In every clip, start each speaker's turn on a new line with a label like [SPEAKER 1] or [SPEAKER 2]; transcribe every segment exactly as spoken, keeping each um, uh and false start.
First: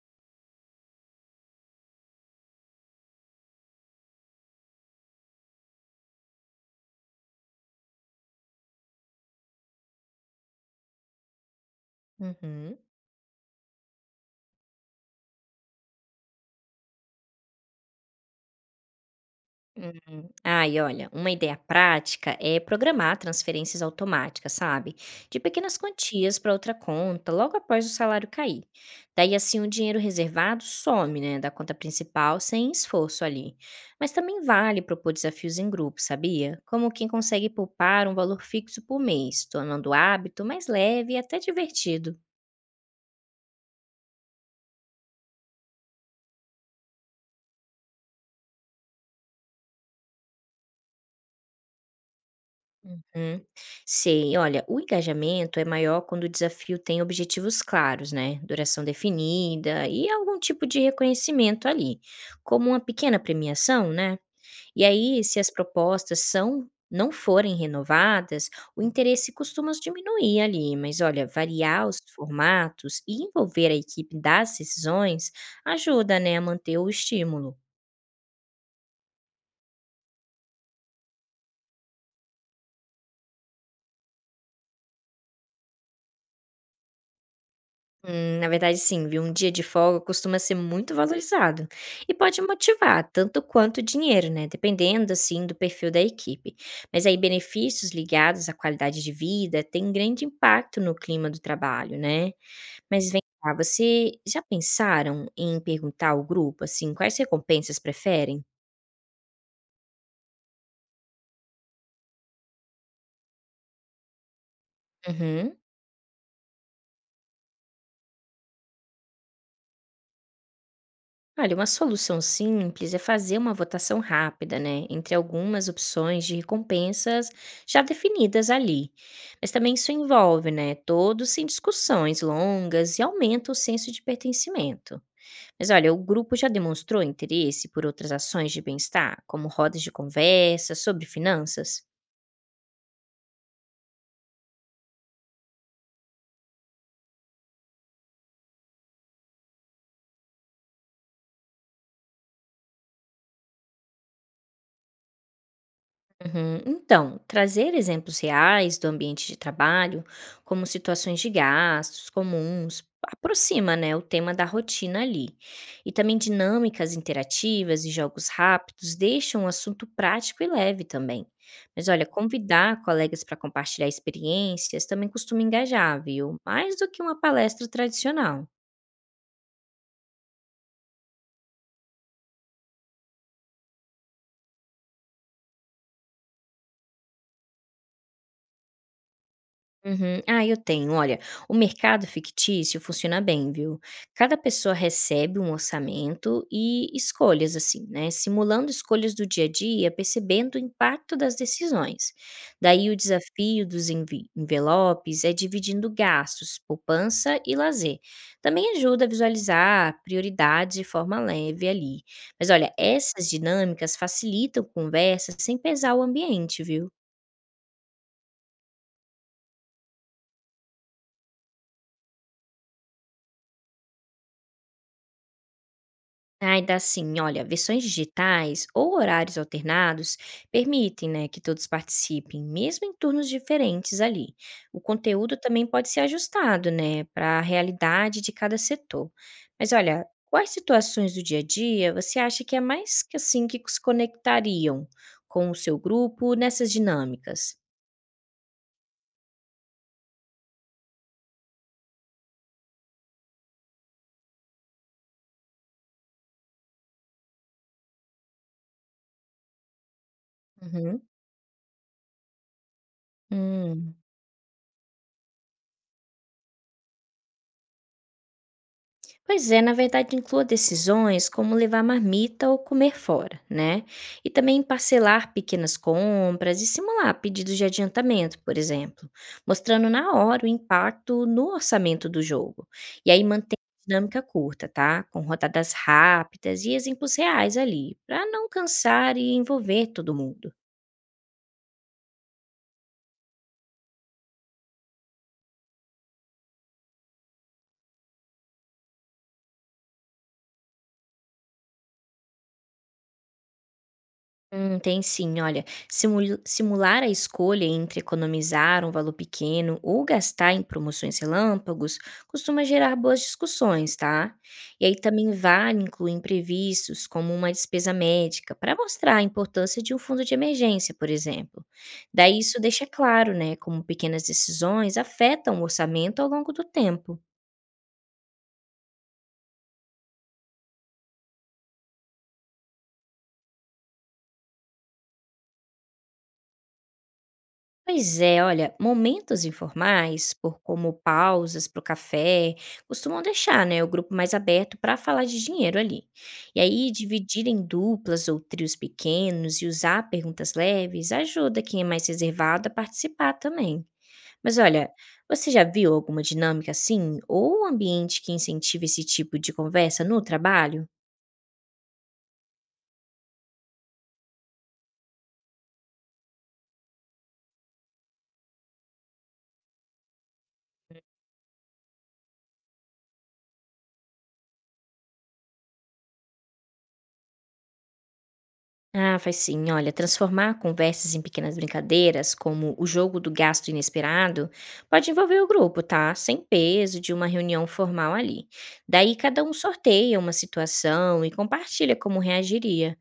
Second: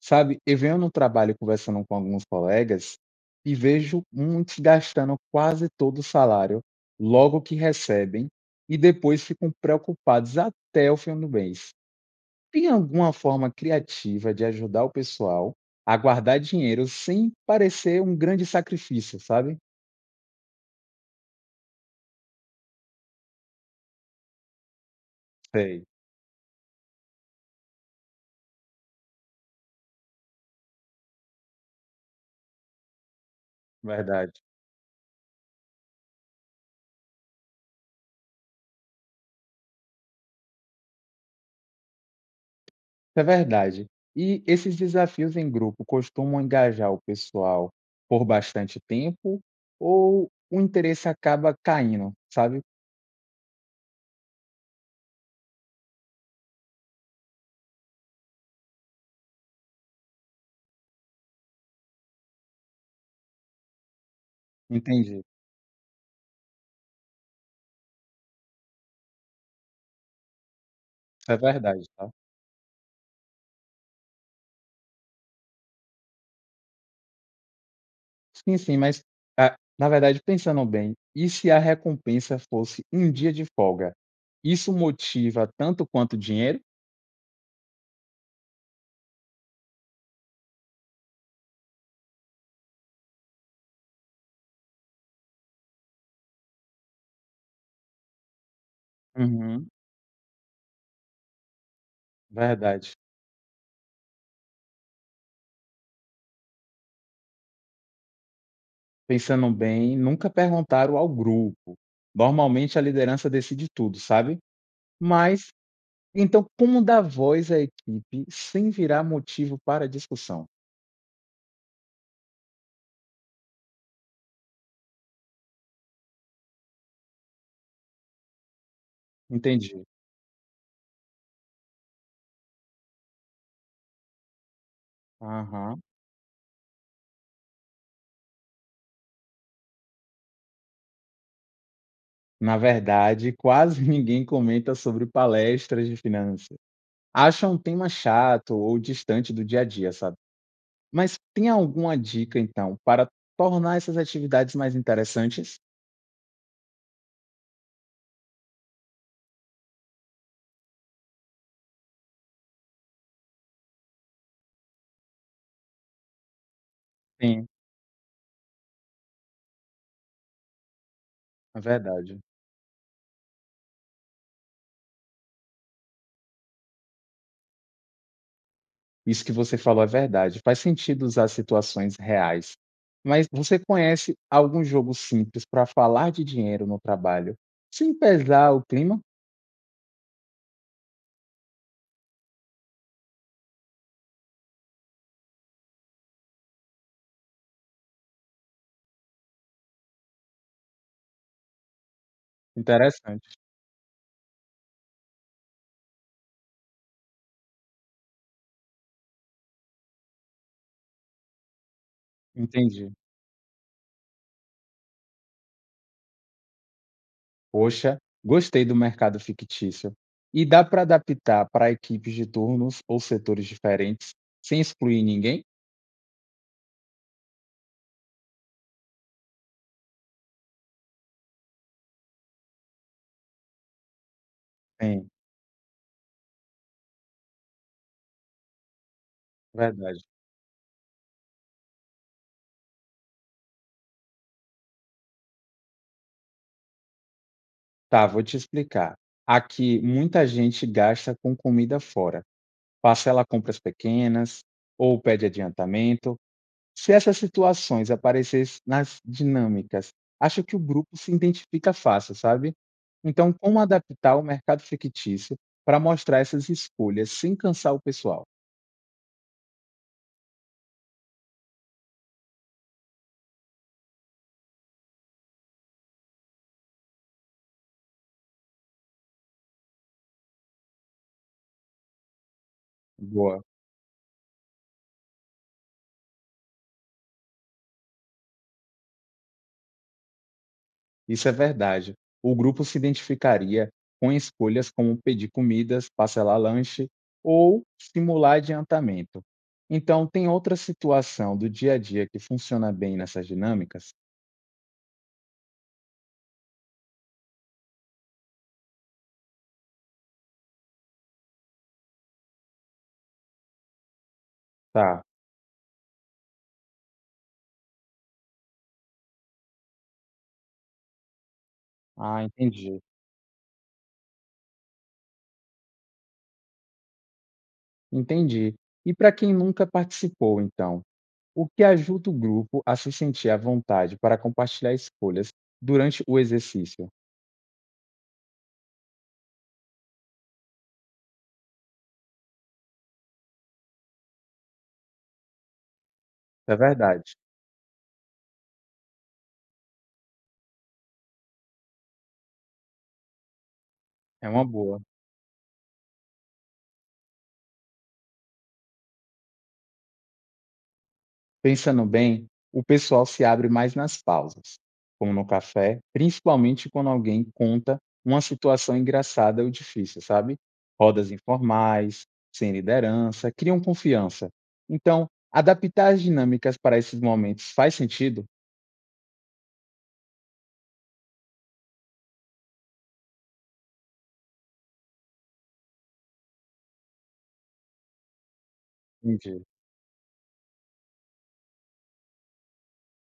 [SPEAKER 1] Sabe, eu venho no trabalho conversando com alguns colegas e vejo muitos gastando quase todo o salário logo que recebem e depois ficam preocupados até o fim do mês. Tem
[SPEAKER 2] Uhum.
[SPEAKER 1] alguma forma criativa de ajudar o pessoal a guardar dinheiro sem parecer um grande sacrifício, sabe?
[SPEAKER 2] Hum. Ah, e olha, uma ideia prática é programar transferências automáticas, sabe? De pequenas
[SPEAKER 1] Sei,
[SPEAKER 2] quantias para outra conta, logo após o salário cair. Daí, assim, o dinheiro reservado some, né, da conta principal sem esforço ali. Mas também
[SPEAKER 1] verdade.
[SPEAKER 2] vale propor desafios em grupo, sabia? Como quem consegue poupar um valor fixo por mês, tornando o hábito mais leve e até divertido.
[SPEAKER 1] É verdade. E esses desafios em grupo costumam engajar o pessoal por bastante tempo ou o interesse acaba caindo, sabe?
[SPEAKER 2] Hum, sei. Olha, o engajamento é maior quando o desafio tem objetivos claros, né? Duração definida e algum tipo de reconhecimento ali, como uma pequena premiação, né? E aí,
[SPEAKER 1] Entendi.
[SPEAKER 2] se as propostas são não forem renovadas, o interesse costuma diminuir ali, mas olha,
[SPEAKER 1] Isso é verdade,
[SPEAKER 2] variar os
[SPEAKER 1] tá?
[SPEAKER 2] formatos e envolver a equipe das decisões ajuda, né, a manter o estímulo.
[SPEAKER 1] Sim, sim, mas ah, na verdade, pensando bem, e se a recompensa fosse um dia de folga? Isso motiva tanto quanto o dinheiro?
[SPEAKER 2] Hum, na verdade, sim, viu? Um dia de folga costuma ser muito valorizado e pode motivar tanto quanto o dinheiro, né? Dependendo, assim, do perfil da equipe. Mas aí, benefícios ligados à qualidade de vida
[SPEAKER 1] Uhum,
[SPEAKER 2] têm grande impacto no clima do trabalho, né?
[SPEAKER 1] verdade.
[SPEAKER 2] Mas vem cá, você já pensaram em perguntar ao grupo, assim, quais recompensas preferem?
[SPEAKER 1] Pensando bem, nunca perguntaram ao grupo. Normalmente a liderança decide tudo, sabe? Mas
[SPEAKER 2] Uhum.
[SPEAKER 1] então, como dar voz à equipe sem virar motivo para discussão?
[SPEAKER 2] Olha, uma solução simples é fazer uma votação rápida, né, entre algumas opções de recompensas já definidas ali. Mas também
[SPEAKER 1] Entendi.
[SPEAKER 2] isso envolve, né, todos sem discussões longas e aumenta o senso de pertencimento. Mas
[SPEAKER 1] Aham.
[SPEAKER 2] olha, o grupo já demonstrou interesse por outras ações de bem-estar, como rodas de conversa sobre finanças?
[SPEAKER 1] Na verdade, quase ninguém comenta sobre palestras de finanças. Acha um tema chato ou distante do dia a dia, sabe? Mas tem alguma dica, então, para tornar essas atividades mais interessantes?
[SPEAKER 2] Uhum. Então, trazer exemplos reais do ambiente de trabalho, como situações de gastos comuns, aproxima, né, o tema da rotina ali. E também dinâmicas
[SPEAKER 1] Sim,
[SPEAKER 2] interativas e jogos rápidos deixam o assunto prático e leve também.
[SPEAKER 1] é
[SPEAKER 2] Mas olha,
[SPEAKER 1] verdade.
[SPEAKER 2] convidar colegas para compartilhar experiências também costuma engajar, viu? Mais do que uma palestra tradicional.
[SPEAKER 1] Isso que você falou é verdade, faz sentido usar situações reais. Mas você conhece algum jogo simples para falar de dinheiro no trabalho, sem pesar o clima?
[SPEAKER 2] Uhum. Ah, eu tenho. Olha, o mercado fictício funciona bem, viu? Cada pessoa recebe um orçamento e escolhas, assim, né? Simulando escolhas do dia a dia, percebendo o impacto das decisões. Daí o
[SPEAKER 1] Interessante,
[SPEAKER 2] desafio dos envi- envelopes é dividindo gastos, poupança e lazer. Também ajuda a visualizar prioridades de forma leve ali. Mas olha,
[SPEAKER 1] entendi.
[SPEAKER 2] essas dinâmicas facilitam conversas sem pesar o ambiente, viu?
[SPEAKER 1] Poxa, gostei do mercado fictício. E dá para adaptar para equipes de turnos ou setores diferentes, sem excluir ninguém?
[SPEAKER 2] Ai, dá sim. Olha, versões digitais ou horários alternados permitem, né, que todos participem, mesmo em turnos diferentes ali. O
[SPEAKER 1] Sim,
[SPEAKER 2] conteúdo também pode ser ajustado, né, para a realidade de cada setor. Mas olha,
[SPEAKER 1] verdade.
[SPEAKER 2] quais situações do dia a dia você acha que é mais que assim que se conectariam com o seu grupo nessas dinâmicas?
[SPEAKER 1] Tá, vou te explicar. Aqui muita gente gasta com comida fora. Parcela compras pequenas ou pede adiantamento. Se essas situações aparecessem nas dinâmicas, acho que o grupo
[SPEAKER 2] Uhum.
[SPEAKER 1] se identifica fácil, sabe? Então, como
[SPEAKER 2] Hum.
[SPEAKER 1] adaptar o mercado fictício para mostrar essas escolhas sem cansar o pessoal?
[SPEAKER 2] Pois é, na verdade, inclua decisões como levar marmita ou comer fora, né? E também parcelar pequenas compras e simular pedidos de adiantamento, por exemplo, mostrando na hora o impacto no orçamento do jogo. E aí
[SPEAKER 1] Boa,
[SPEAKER 2] mantém a dinâmica curta, tá? Com rodadas rápidas e exemplos reais ali, para não cansar e envolver todo mundo.
[SPEAKER 1] isso é verdade. O grupo se identificaria com escolhas como pedir comidas, parcelar lanche ou simular adiantamento. Então, tem outra situação do dia a dia que funciona bem nessas dinâmicas?
[SPEAKER 2] Hum, tem sim, olha, simul- simular a escolha entre economizar um valor pequeno ou gastar em promoções relâmpagos costuma gerar boas discussões, tá? E aí
[SPEAKER 1] Tá.
[SPEAKER 2] também vale incluir imprevistos, como uma despesa médica, para mostrar a importância de um fundo de emergência, por exemplo.
[SPEAKER 1] Ah,
[SPEAKER 2] Daí isso
[SPEAKER 1] entendi.
[SPEAKER 2] deixa claro, né, como pequenas decisões afetam o orçamento ao longo do tempo.
[SPEAKER 1] Entendi. E para quem nunca participou, então, o que ajuda o grupo a se sentir à vontade para compartilhar escolhas durante o exercício?
[SPEAKER 2] Pois é, olha, momentos informais, por como pausas para o café, costumam deixar, né, o grupo mais aberto para falar de dinheiro ali.
[SPEAKER 1] É
[SPEAKER 2] E aí,
[SPEAKER 1] verdade,
[SPEAKER 2] dividir em duplas ou trios pequenos e usar perguntas leves ajuda quem é mais reservado a participar também.
[SPEAKER 1] é uma
[SPEAKER 2] Mas
[SPEAKER 1] boa.
[SPEAKER 2] olha, você já viu alguma dinâmica assim? Ou um ambiente que incentiva esse tipo de conversa no trabalho?
[SPEAKER 1] Pensando bem, o pessoal se abre mais nas pausas, como no café, principalmente quando alguém conta uma situação engraçada ou difícil, sabe? Rodas informais, sem liderança, criam confiança. Então, adaptar as dinâmicas para esses momentos faz sentido?
[SPEAKER 2] Ah, faz sim. Olha, transformar conversas em pequenas brincadeiras, como o jogo do gasto inesperado, pode envolver o grupo, tá? Sem peso de uma reunião formal ali. Daí cada
[SPEAKER 1] Entendi.
[SPEAKER 2] um sorteia uma situação e compartilha como reagiria.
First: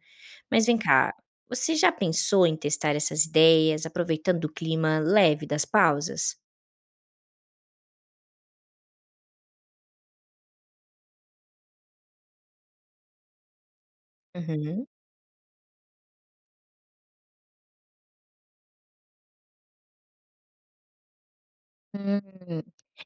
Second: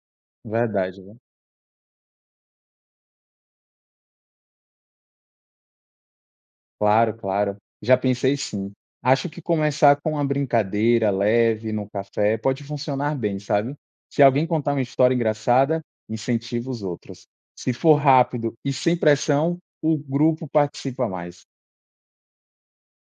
[SPEAKER 2] Mas vem
[SPEAKER 1] Verdade.
[SPEAKER 2] cá, você já pensou em testar essas ideias, aproveitando o clima leve das pausas?
[SPEAKER 1] Claro, claro. Já pensei sim. Acho que começar com uma brincadeira leve no café pode funcionar bem, sabe? Se alguém contar uma
[SPEAKER 2] Uhum.
[SPEAKER 1] história engraçada, incentiva os outros. Se for rápido e sem pressão, o grupo participa mais.
[SPEAKER 2] Hum.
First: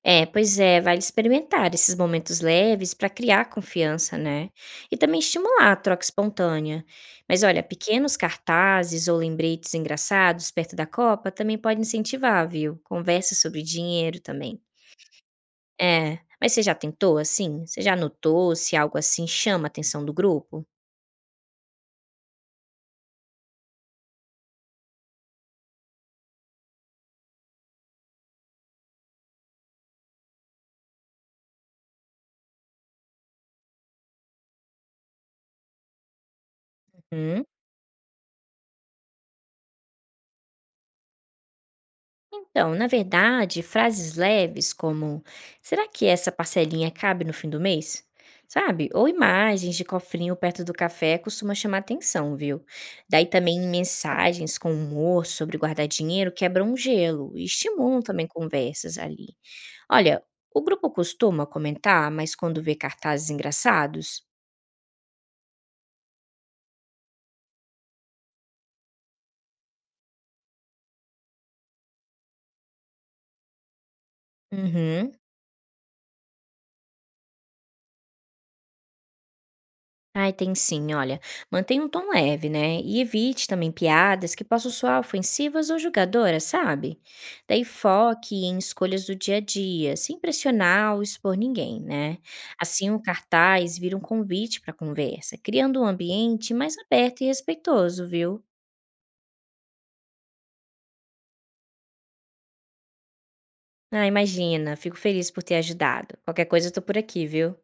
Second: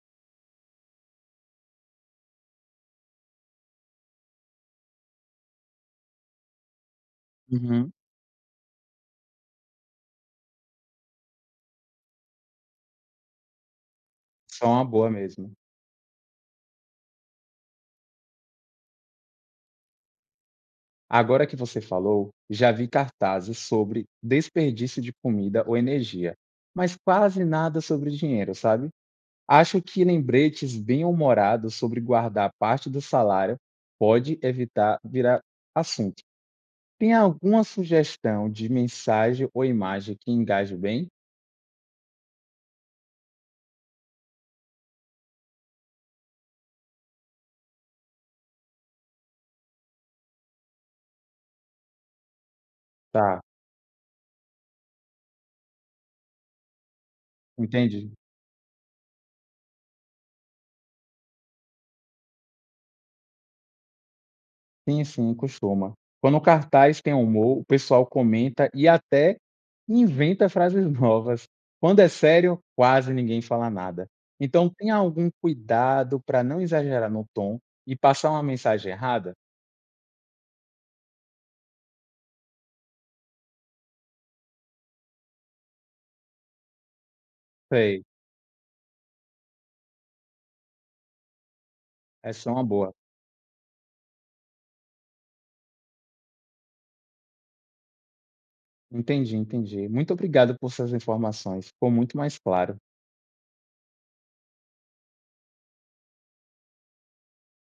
[SPEAKER 2] É, pois é, vale experimentar esses momentos leves para criar confiança, né? E também estimular a troca espontânea. Mas olha,
[SPEAKER 1] Uhum.
[SPEAKER 2] pequenos cartazes ou lembretes engraçados perto da copa também podem incentivar, viu? Conversa sobre dinheiro também.
[SPEAKER 1] Isso é uma boa mesmo.
[SPEAKER 2] É, mas você já tentou assim? Você já notou se algo assim chama a atenção do grupo?
[SPEAKER 1] Agora que você falou, já vi cartazes sobre desperdício de comida ou energia, mas quase nada sobre dinheiro, sabe? Acho que lembretes bem-humorados sobre guardar parte do salário pode evitar virar assunto. Tem
[SPEAKER 2] Uhum.
[SPEAKER 1] alguma sugestão de mensagem ou imagem que engaje bem?
[SPEAKER 2] Então, na verdade, frases leves como será que essa parcelinha cabe no fim do mês? Sabe? Ou imagens de cofrinho perto do café costuma chamar atenção, viu? Daí
[SPEAKER 1] Tá,
[SPEAKER 2] também mensagens com humor sobre guardar dinheiro quebram o gelo e estimulam
[SPEAKER 1] entendi.
[SPEAKER 2] também conversas ali. Olha, o grupo costuma comentar, mas quando vê cartazes engraçados?
[SPEAKER 1] Sim, sim, costuma. Quando o cartaz tem humor, o pessoal comenta e até inventa frases novas. Quando é sério, quase ninguém fala nada. Então, tem
[SPEAKER 2] Uhum.
[SPEAKER 1] algum cuidado para não exagerar no tom e passar uma mensagem errada?
[SPEAKER 2] Ai, tem sim, olha. Mantenha um tom leve, né? E evite também piadas que possam soar ofensivas ou julgadoras, sabe? Daí
[SPEAKER 1] Sei,
[SPEAKER 2] foque em escolhas do dia a dia, sem pressionar ou expor ninguém, né?
[SPEAKER 1] essa é uma
[SPEAKER 2] Assim,
[SPEAKER 1] boa.
[SPEAKER 2] o cartaz vira um convite para conversa, criando um ambiente mais aberto e respeitoso, viu?
[SPEAKER 1] Entendi, entendi. Muito obrigado por suas informações, ficou muito mais claro.
[SPEAKER 2] Ah, imagina, fico feliz por ter ajudado. Qualquer coisa eu tô por aqui, viu?